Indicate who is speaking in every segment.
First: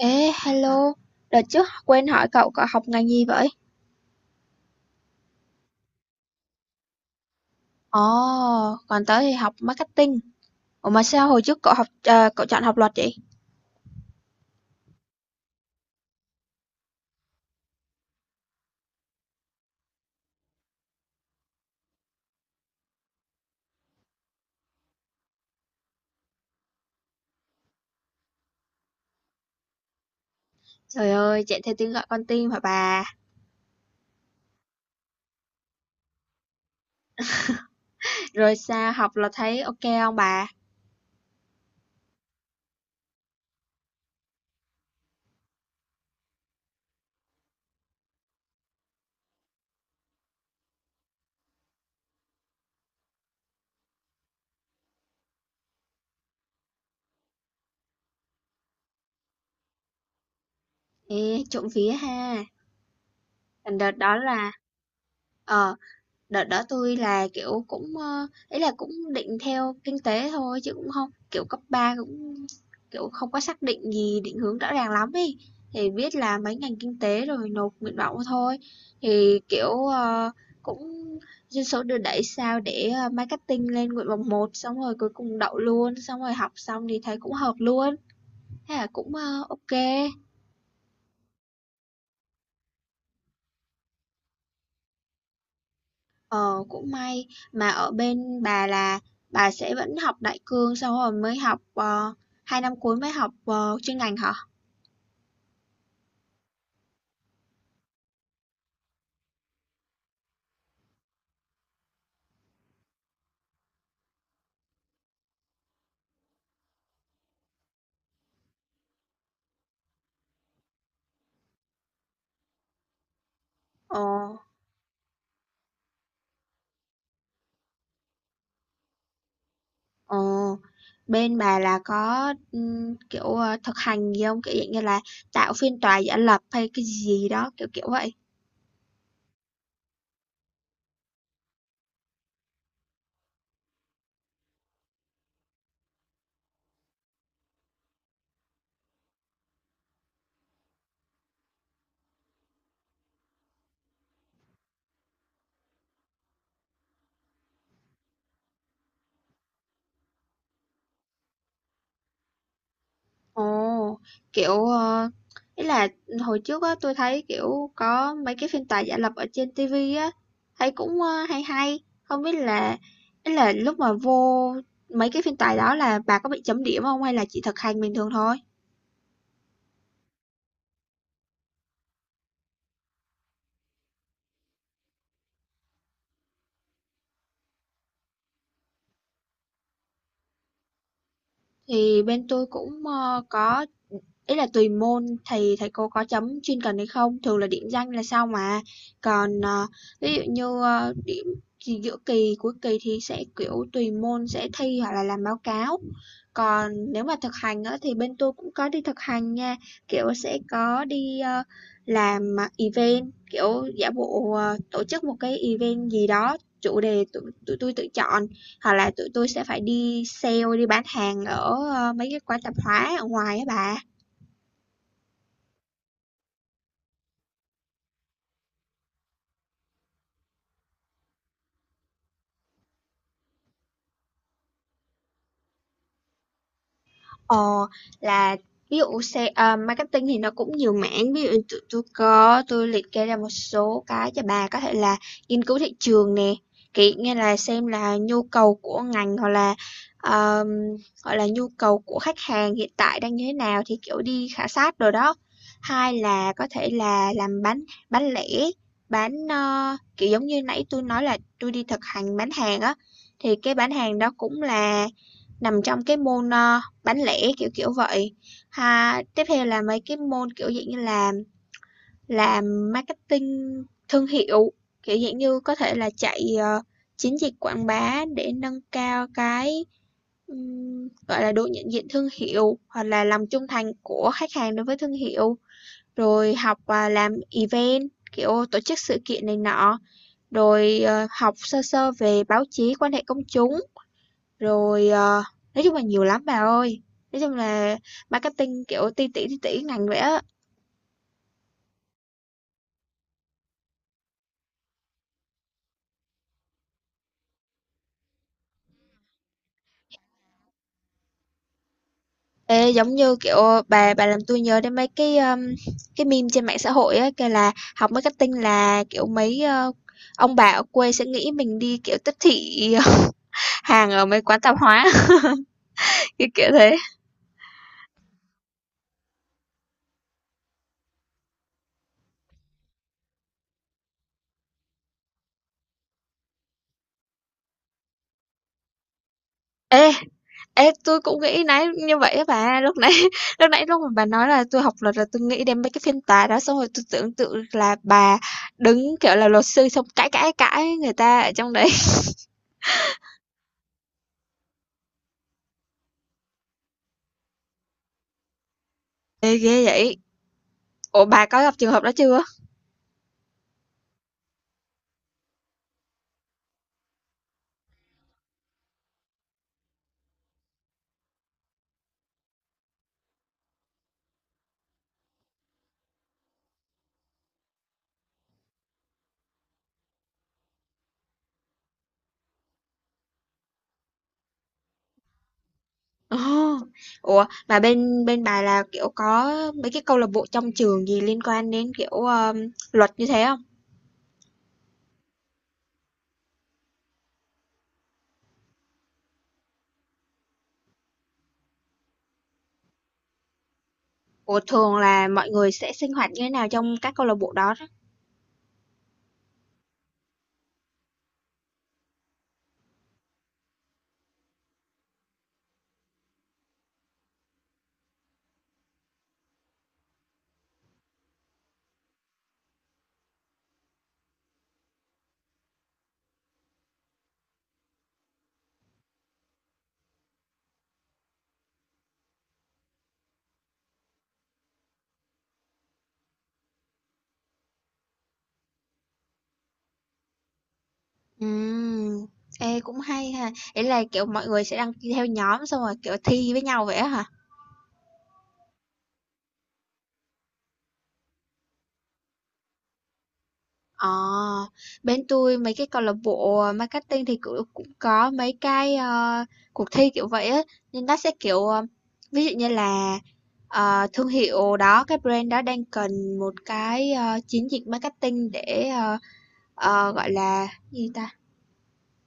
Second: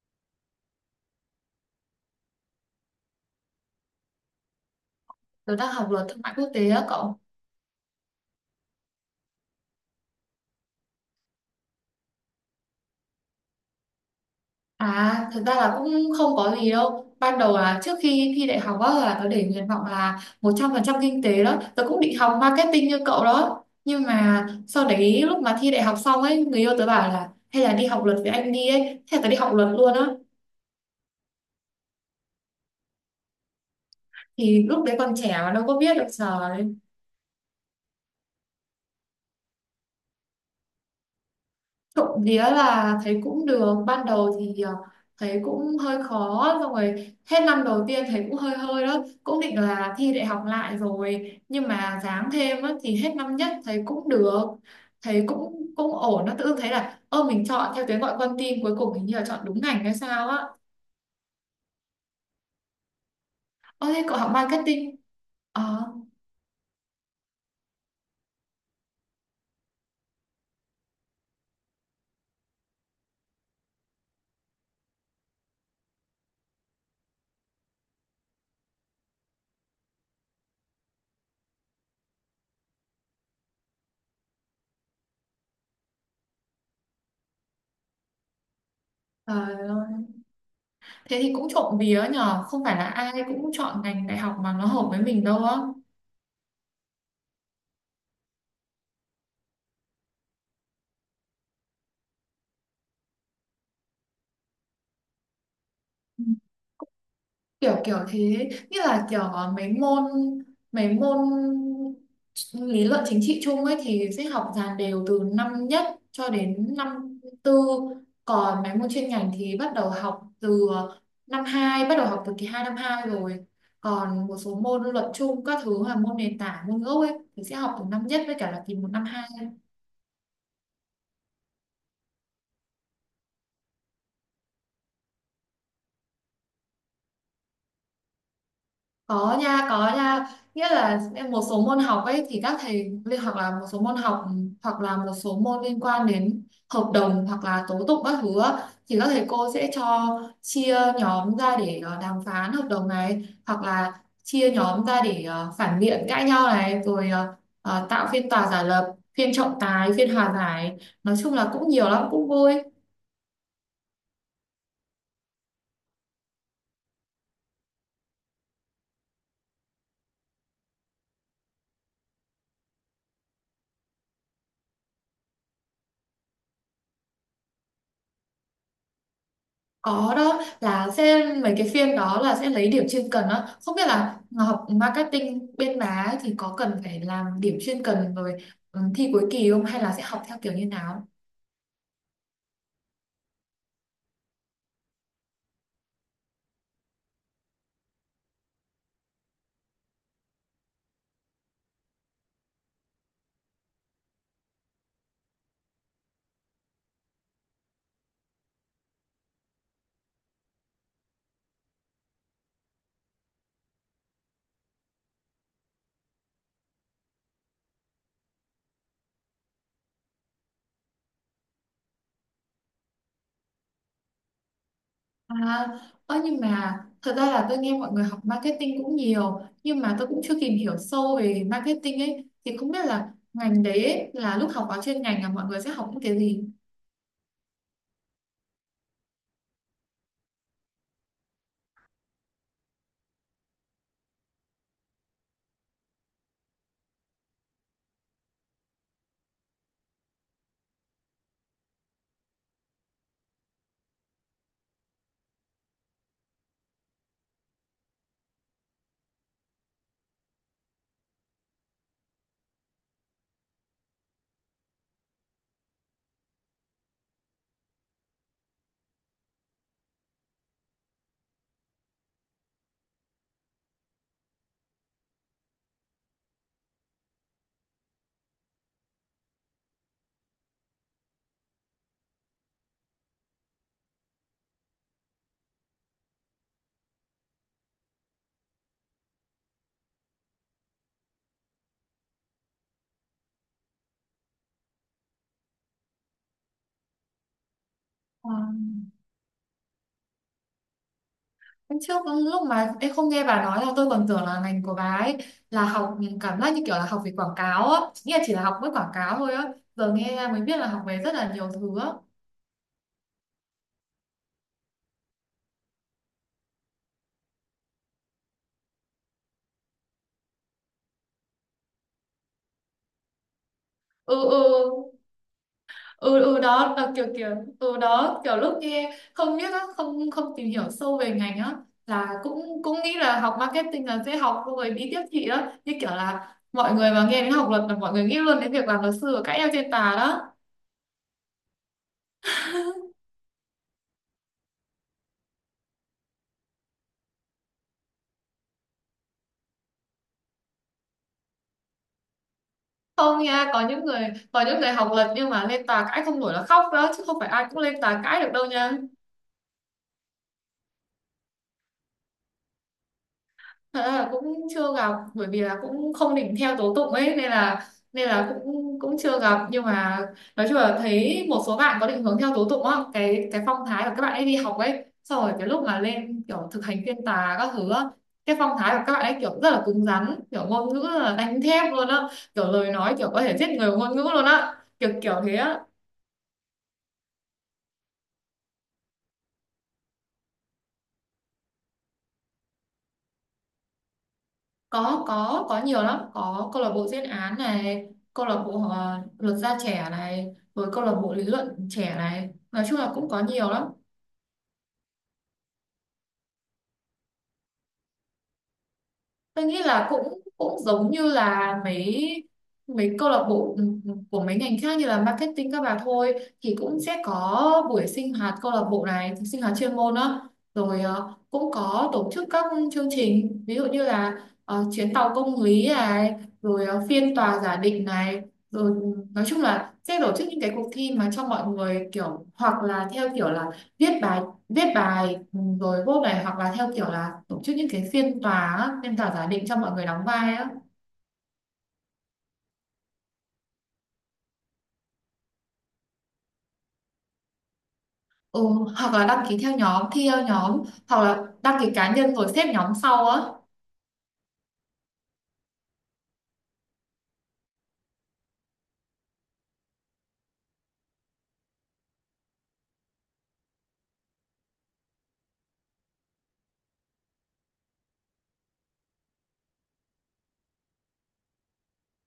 Speaker 1: Ê, hello, đợt trước quên hỏi cậu cậu học ngành gì vậy?
Speaker 2: Tớ đang học luật thương mại quốc tế á cậu.
Speaker 1: Ồ, còn tớ thì học marketing. Ủa mà sao hồi trước cậu học cậu chọn học luật vậy?
Speaker 2: À, thực ra là cũng không có gì đâu. Ban đầu là trước khi thi đại học á, là tớ để nguyện vọng là 100% kinh tế đó. Tớ cũng định học marketing như cậu đó. Nhưng mà sau đấy lúc mà thi đại học xong ấy, người yêu tớ bảo là hay là đi học luật với anh đi ấy. Thế là tớ đi học luật luôn á.
Speaker 1: Trời ơi, chạy theo tiếng gọi con tim hả bà?
Speaker 2: Thì lúc đấy còn trẻ mà đâu có biết được giờ.
Speaker 1: Rồi sao học là thấy ok không bà?
Speaker 2: Trộm vía là thấy cũng được, ban đầu thì thấy cũng hơi khó, xong rồi hết năm đầu tiên thấy cũng hơi hơi đó, cũng định là thi đại học lại rồi nhưng mà ráng thêm á, thì hết năm nhất thấy cũng được, thấy cũng cũng ổn. Nó tự dưng thấy là ơ mình chọn theo tiếng gọi con tim, cuối cùng hình như là chọn đúng ngành hay sao á.
Speaker 1: Ê, trộm vía ha. Còn
Speaker 2: Ơ
Speaker 1: đợt
Speaker 2: thế
Speaker 1: đó
Speaker 2: cậu học
Speaker 1: là
Speaker 2: marketing? Ờ.
Speaker 1: ờ đợt đó tôi là, kiểu, cũng, ý là cũng định theo kinh tế thôi chứ cũng không kiểu, cấp 3 cũng, kiểu, không có xác định gì định hướng rõ ràng lắm ấy, thì biết là mấy ngành kinh tế rồi nộp nguyện vọng thôi. Thì, kiểu, cũng dân số đưa đẩy sao để, marketing lên nguyện vọng một xong rồi cuối cùng đậu luôn, xong rồi học xong thì thấy cũng hợp luôn, thế là cũng, ơ,
Speaker 2: Trời
Speaker 1: ô
Speaker 2: ơi. Thế thì cũng trộm vía nhờ, không phải là ai cũng chọn ngành đại học mà nó hợp với mình đâu á.
Speaker 1: Ờ, cũng may mà ở bên bà là bà sẽ vẫn học đại cương sau rồi mới học hai năm cuối mới học chuyên ngành hả?
Speaker 2: Kiểu kiểu thế, như là kiểu mấy môn lý luận chính trị chung ấy thì sẽ học dàn đều từ năm nhất cho đến năm tư, còn mấy môn chuyên ngành thì bắt đầu học từ năm hai, bắt đầu học từ kỳ hai năm hai rồi,
Speaker 1: Ờ,
Speaker 2: còn một số môn luận chung các thứ là môn nền tảng, môn gốc ấy thì sẽ học từ năm nhất với cả là kỳ một năm hai.
Speaker 1: ờ. Bên bà là có kiểu thực hành gì không? Kiểu dạng như là tạo phiên tòa giả lập hay cái gì đó kiểu kiểu vậy.
Speaker 2: Có nha, có nha, nghĩa là em một số môn học ấy thì các thầy liên hoặc là một số môn học, hoặc là một số môn liên quan đến hợp đồng hoặc là tố tụng các thứ á, thì các thầy cô sẽ cho chia nhóm ra để đàm phán hợp đồng này, hoặc là chia nhóm ra để phản biện cãi nhau này, rồi tạo phiên tòa giả lập, phiên trọng tài, phiên hòa giải. Nói chung là cũng nhiều lắm, cũng vui.
Speaker 1: Ồ, kiểu, ý là hồi trước á tôi thấy, kiểu, có mấy cái phiên tòa giả lập ở trên ti vi á, thấy cũng, hay hay, không biết là ý là lúc mà vô mấy cái phiên tòa đó là bà có bị chấm điểm không hay là chỉ thực hành bình thường thôi?
Speaker 2: Có đó, là sẽ mấy cái phiên đó là sẽ lấy điểm chuyên cần đó, không biết là học marketing bên má ấy thì có cần phải làm điểm chuyên cần rồi thi cuối kỳ không, hay là sẽ học theo kiểu như nào.
Speaker 1: Thì bên tôi cũng, có ý là tùy môn thì thầy cô có chấm chuyên cần hay không, thường là điểm danh là sao mà. Còn, ví dụ như, điểm gì giữa kỳ, cuối kỳ thì sẽ, kiểu, tùy môn sẽ thi hoặc là làm báo cáo. Còn nếu mà thực hành á thì bên tôi cũng có đi thực hành nha, kiểu, sẽ có đi, làm, à, event, kiểu, giả bộ, tổ chức một cái event gì đó, chủ đề tụi tụi tôi tự chọn, hoặc là tụi tôi sẽ phải đi sale, đi bán hàng ở, mấy cái quán tạp hóa ở ngoài á bà.
Speaker 2: À, ơ nhưng mà thật ra là tôi nghe mọi người học marketing cũng nhiều, nhưng mà tôi cũng chưa tìm hiểu sâu về marketing ấy, thì không biết là ngành đấy ấy, là lúc học vào chuyên ngành là mọi người sẽ học những cái gì.
Speaker 1: Ờ, là ví dụ sale à, marketing thì nó cũng nhiều mảng, ví dụ như tụi tôi có tôi liệt kê ra một số cái cho bà có thể là nghiên cứu thị trường nè, kiểu như là xem là nhu cầu của ngành hoặc là um, gọi là nhu cầu của khách hàng hiện tại đang như thế nào thì kiểu đi khảo sát rồi đó. Hai là có thể là làm bán lẻ, bán kiểu giống như nãy tôi nói là tôi đi thực hành bán hàng á, thì cái bán hàng đó cũng là nằm trong cái môn bán lẻ, kiểu, kiểu vậy. Ha, tiếp theo là mấy cái môn, kiểu, dạng như là làm marketing thương hiệu, kiểu, dạng như có thể là chạy, chiến dịch quảng bá để nâng cao cái, gọi là, độ nhận diện thương hiệu hoặc là lòng trung thành của khách hàng đối với thương hiệu, rồi học, à, làm event, kiểu, tổ chức sự kiện này nọ, rồi, học sơ sơ về báo chí, quan hệ công chúng. Rồi, nói chung là nhiều lắm bà ơi. Nói chung là marketing kiểu ti tỉ ngành vậy á.
Speaker 2: Hôm trước lúc mà em không nghe bà nói, là tôi còn tưởng là ngành của bà ấy là học, cảm giác như kiểu là học về quảng cáo á, nghĩa là chỉ là học với quảng cáo thôi á. Giờ nghe mới biết là học về rất là nhiều thứ á.
Speaker 1: Ê, giống như kiểu bà làm tôi nhớ đến mấy cái meme trên mạng xã hội á kêu là học marketing là kiểu mấy ông bà ở quê sẽ nghĩ mình đi kiểu tiếp thị hàng ở
Speaker 2: Ừ,
Speaker 1: mấy quán tạp hóa
Speaker 2: ừ, ừ,
Speaker 1: cái
Speaker 2: ừ,
Speaker 1: kiểu
Speaker 2: đó
Speaker 1: thế.
Speaker 2: là kiểu kiểu. Ừ đó, kiểu lúc nghe không biết á, không không tìm hiểu sâu về ngành á, là cũng cũng nghĩ là học marketing là sẽ học xong rồi đi tiếp thị á, như kiểu là mọi người mà nghe đến học luật là mọi người nghĩ luôn đến việc làm luật sư và cãi nhau trên
Speaker 1: Ê,
Speaker 2: tà đó.
Speaker 1: Ê, tôi cũng nghĩ nãy như vậy á bà, lúc nãy lúc nãy lúc mà bà nói là tôi học luật là tôi nghĩ đến mấy cái phiên tòa đó, xong rồi tôi tưởng tượng là bà đứng kiểu là luật sư xong cãi cãi cãi người ta ở trong đấy.
Speaker 2: Không nha, có những người học lệch nhưng mà lên tòa cãi không nổi là khóc đó, chứ không phải ai cũng lên tòa cãi được đâu nha.
Speaker 1: Ê, ghê vậy. Ủa bà có gặp trường hợp đó chưa?
Speaker 2: Thật ra là cũng chưa gặp, bởi vì là cũng không định theo tố tụng ấy nên là cũng cũng chưa gặp, nhưng mà nói chung là thấy một số bạn có định hướng theo tố tụng á, cái phong thái của các bạn ấy đi học ấy, xong rồi cái lúc mà lên kiểu thực hành phiên tòa các thứ á, cái phong thái của các bạn ấy kiểu rất là cứng rắn, kiểu ngôn ngữ là đánh thép luôn á, kiểu lời nói kiểu có thể giết người bằng ngôn ngữ luôn á, kiểu kiểu thế á.
Speaker 1: Ồ, ủa mà bên bên bà là kiểu có mấy cái câu lạc bộ trong trường gì liên quan đến kiểu luật như thế không?
Speaker 2: Có nhiều lắm, có câu lạc bộ diễn án này, câu lạc bộ luật gia trẻ này, rồi câu lạc bộ lý luận trẻ này, nói chung là cũng có nhiều lắm.
Speaker 1: Ủa thường là mọi người sẽ sinh hoạt như thế nào trong các câu lạc bộ đó?
Speaker 2: Tôi nghĩ là cũng cũng giống như là mấy mấy câu lạc bộ của mấy ngành khác như là marketing các bà thôi, thì cũng sẽ có buổi sinh hoạt câu lạc bộ này, sinh hoạt chuyên môn đó. Rồi cũng có tổ chức các chương trình, ví dụ như là chuyến tàu công lý này, rồi phiên tòa giả định này, rồi nói chung là sẽ tổ chức những cái cuộc thi mà cho mọi người, kiểu hoặc là theo kiểu là viết bài, rồi vote này, hoặc là theo kiểu là tổ chức những cái phiên tòa á, phiên tòa giả định cho mọi người đóng vai á.
Speaker 1: Ừm, ê, cũng hay ha. Ý là, kiểu, mọi người sẽ đăng ký theo nhóm xong rồi, kiểu, thi với nhau vậy á hả?
Speaker 2: Ừ, hoặc là đăng ký theo nhóm thi theo nhóm, hoặc là đăng ký cá nhân rồi xếp nhóm sau á.
Speaker 1: Ờ, bên tôi mấy cái câu lạc bộ marketing thì cũng cũng có mấy cái cuộc thi kiểu vậy á, nhưng nó sẽ kiểu ví dụ như là thương hiệu đó, cái brand đó đang cần một cái chiến dịch marketing để gọi là gì ta?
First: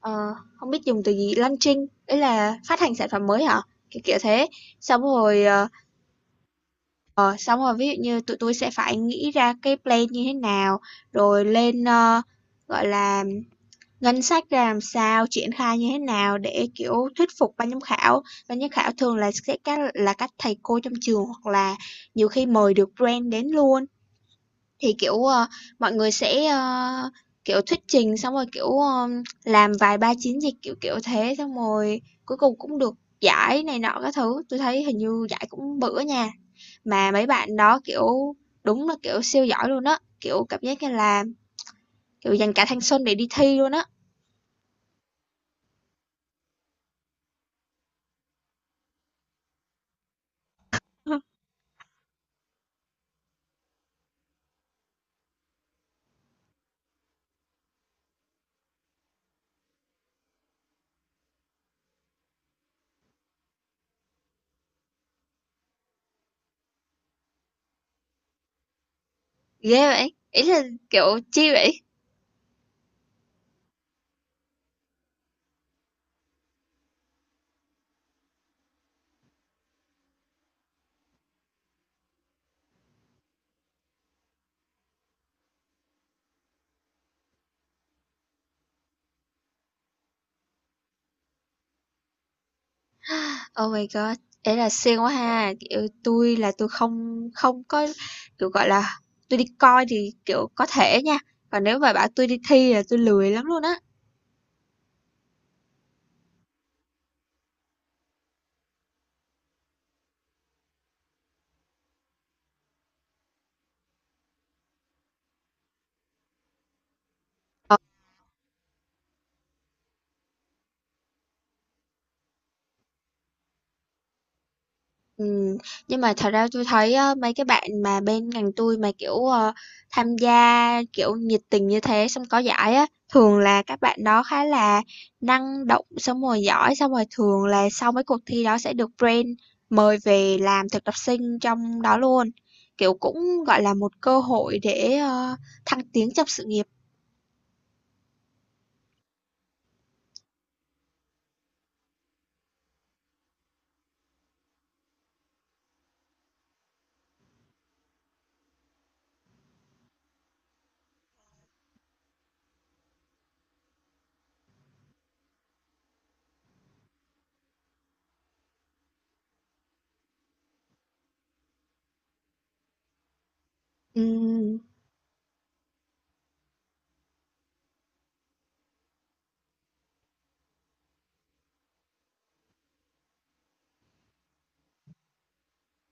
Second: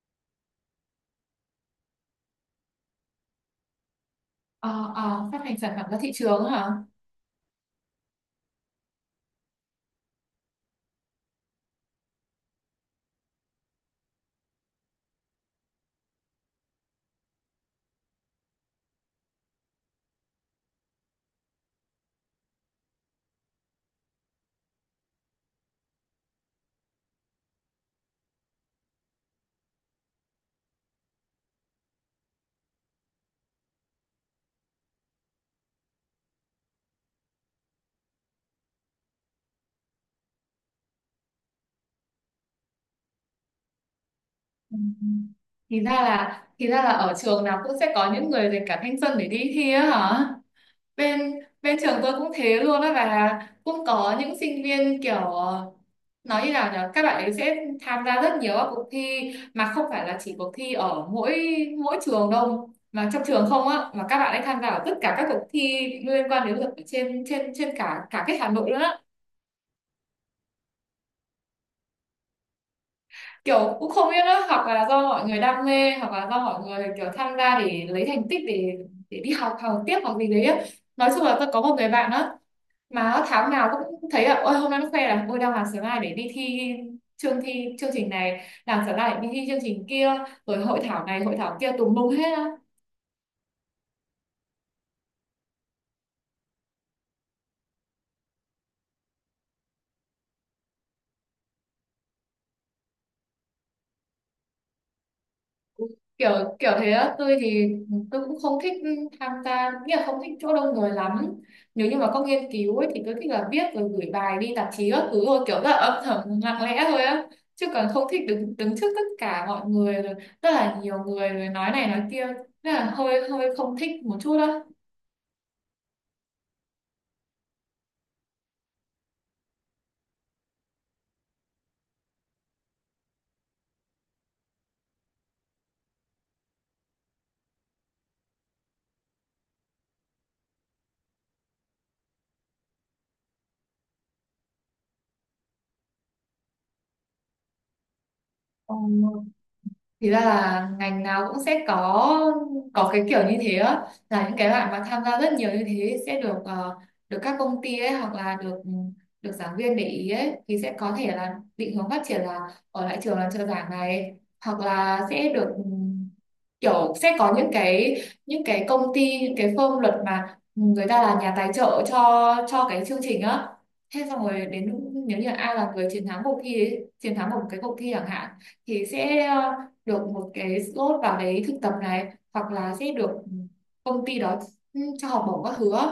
Speaker 1: Ờ, không biết dùng từ gì, launching, ý là phát hành sản phẩm mới hả? Kiểu kiểu thế.
Speaker 2: Ờ,
Speaker 1: Xong
Speaker 2: ờ, phát
Speaker 1: rồi
Speaker 2: hành sản phẩm ra thị trường hả?
Speaker 1: ờ, xong rồi ví dụ như tụi tôi sẽ phải nghĩ ra cái plan như thế nào, rồi lên gọi là ngân sách ra làm sao, triển khai như thế nào để kiểu thuyết phục ban giám khảo. Ban giám khảo thường là sẽ các thầy cô trong trường hoặc là nhiều khi mời được brand đến luôn. Thì kiểu mọi người sẽ kiểu thuyết trình xong rồi kiểu làm vài ba chiến dịch kiểu kiểu thế xong rồi cuối cùng cũng được giải này nọ các thứ. Tôi thấy hình như giải cũng bự á nha. Mà mấy bạn đó, kiểu, đúng là, kiểu, siêu giỏi luôn á, kiểu, cảm giác như là, kiểu, dành cả thanh xuân để đi thi luôn á.
Speaker 2: Ừ. Thì ra là ở trường nào cũng sẽ có những người dành cả thanh xuân để đi thi á hả? Bên Bên trường tôi cũng thế luôn á, và cũng có những sinh viên kiểu nói như nào nhỉ, các bạn ấy sẽ tham gia rất nhiều các cuộc thi mà không phải là chỉ cuộc thi ở mỗi mỗi trường đâu, mà trong trường không á, mà các bạn ấy tham gia ở tất cả các cuộc thi liên quan đến luật ở trên trên trên cả cả cái Hà Nội luôn á.
Speaker 1: Ghê vậy, ý là, kiểu, chi vậy?
Speaker 2: Kiểu cũng không biết nữa, hoặc là do mọi người đam mê, hoặc là do mọi người kiểu tham gia để lấy thành tích, để đi học, học tiếp hoặc gì đấy á. Nói chung là tôi có một người bạn đó, mà tháng nào cũng thấy là ôi hôm nay nó khoe là ôi đang làm sớm này để đi thi, chương trình này, làm sớm này đi thi chương trình kia, rồi hội thảo này hội thảo kia tùm lum hết á.
Speaker 1: Oh my god, ý là siêng quá ha, kiểu, tôi là tôi không không có, kiểu, gọi là, tôi đi coi thì, kiểu, có thể nha, còn nếu mà bảo tôi đi thi là tôi lười lắm luôn á.
Speaker 2: Kiểu kiểu thế á, tôi thì tôi cũng không thích tham gia, nghĩa là không thích chỗ đông người lắm, nếu như mà có nghiên cứu ấy, thì tôi thích là viết rồi gửi bài đi tạp chí các thứ thôi, kiểu rất là âm thầm lặng lẽ thôi á, chứ còn không thích đứng đứng trước tất cả mọi người, rồi rất là nhiều người rồi nói này nói kia, rất là hơi hơi không thích một chút á.
Speaker 1: Ừm, nhưng mà thật ra tôi thấy á, mấy cái bạn mà bên ngành tôi mà, kiểu, tham gia, kiểu, nhiệt tình như thế xong có giải á, thường là các bạn đó khá là năng động, xong rồi giỏi, xong rồi thường là sau mấy cuộc thi đó sẽ được brand mời về làm thực tập sinh trong đó luôn. Kiểu cũng gọi là một cơ hội để thăng tiến trong sự nghiệp.
Speaker 2: Ờ. Thì ra là ngành nào cũng sẽ có cái kiểu như thế á, là những cái bạn mà tham gia rất nhiều như thế sẽ được được các công ty ấy, hoặc là được được giảng viên để ý ấy, thì sẽ có thể là định hướng phát triển là ở lại trường làm trợ giảng này, hoặc là sẽ được kiểu sẽ có những cái công ty, những cái firm luật mà người ta là nhà tài trợ cho cái chương trình á, thế xong rồi
Speaker 1: Ừm,
Speaker 2: đến lúc nếu như ai là người chiến thắng cuộc thi ấy, chiến thắng một cái cuộc thi chẳng hạn, thì sẽ được một cái slot vào đấy thực tập này, hoặc là sẽ được công ty đó cho học bổng các thứ á.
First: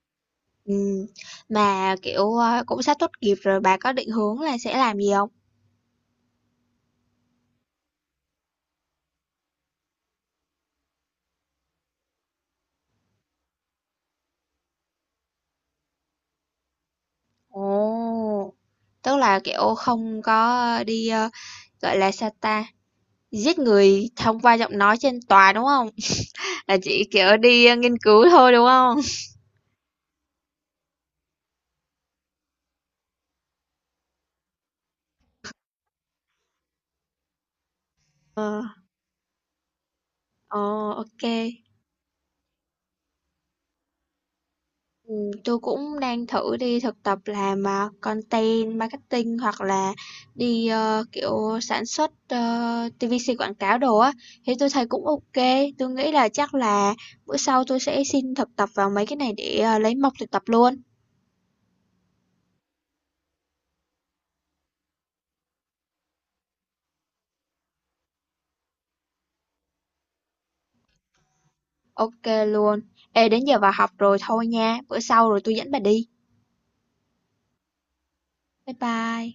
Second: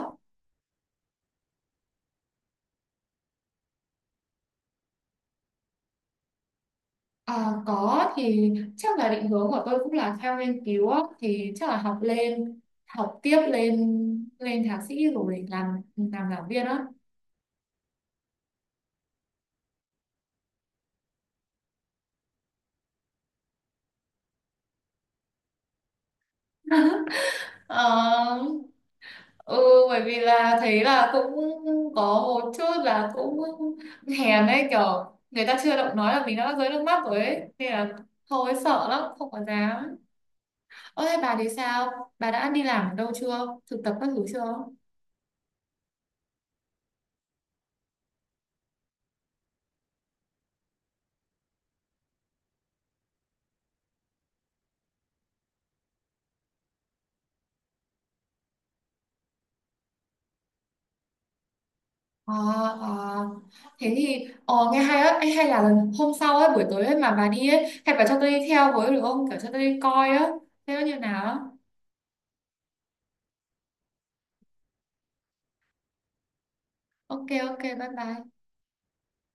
Speaker 1: ừm. Mà kiểu cũng sắp tốt nghiệp rồi bà có định hướng là sẽ làm gì không?
Speaker 2: À, có, thì chắc là định hướng của tôi cũng là theo nghiên cứu á, thì chắc là học lên, học tiếp lên lên thạc sĩ rồi làm giảng viên á.
Speaker 1: Ồ, tức là, kiểu, không có đi, gọi là, sao ta, giết người thông qua giọng nói trên tòa, đúng không? Là chỉ, kiểu, đi, nghiên cứu
Speaker 2: Ờ,
Speaker 1: thôi, đúng không?
Speaker 2: ừ, bởi vì là thấy là cũng có một chút là cũng hèn ấy, kiểu người ta chưa động nói là mình đã rơi nước mắt rồi ấy, nên là thôi
Speaker 1: Ờ,
Speaker 2: sợ lắm không có dám.
Speaker 1: ồ, ô
Speaker 2: Ơ thế
Speaker 1: kê.
Speaker 2: bà thì sao? Bà đã đi làm ở đâu chưa? Thực tập các thứ chưa?
Speaker 1: Ừm, cũng đang thử đi thực tập làm, à, content marketing hoặc là đi, kiểu, sản xuất, TVC quảng cáo đồ á, thì tôi thấy cũng ok tôi nghĩ là chắc là bữa sau tôi sẽ xin thực tập vào mấy cái này để, lấy mộc thực tập luôn.
Speaker 2: À, à. Thế thì nghe hay á. Ê, hay là lần hôm sau ấy, buổi tối ấy mà bà đi ấy, hay bà cho tôi đi theo với được không? Kiểu cho tôi đi coi á, thế nó như nào á.
Speaker 1: Ok luôn, ê đến giờ vào học rồi thôi nha, bữa sau rồi tôi dẫn bà đi,
Speaker 2: Ok, ok, bye bye.
Speaker 1: bye bye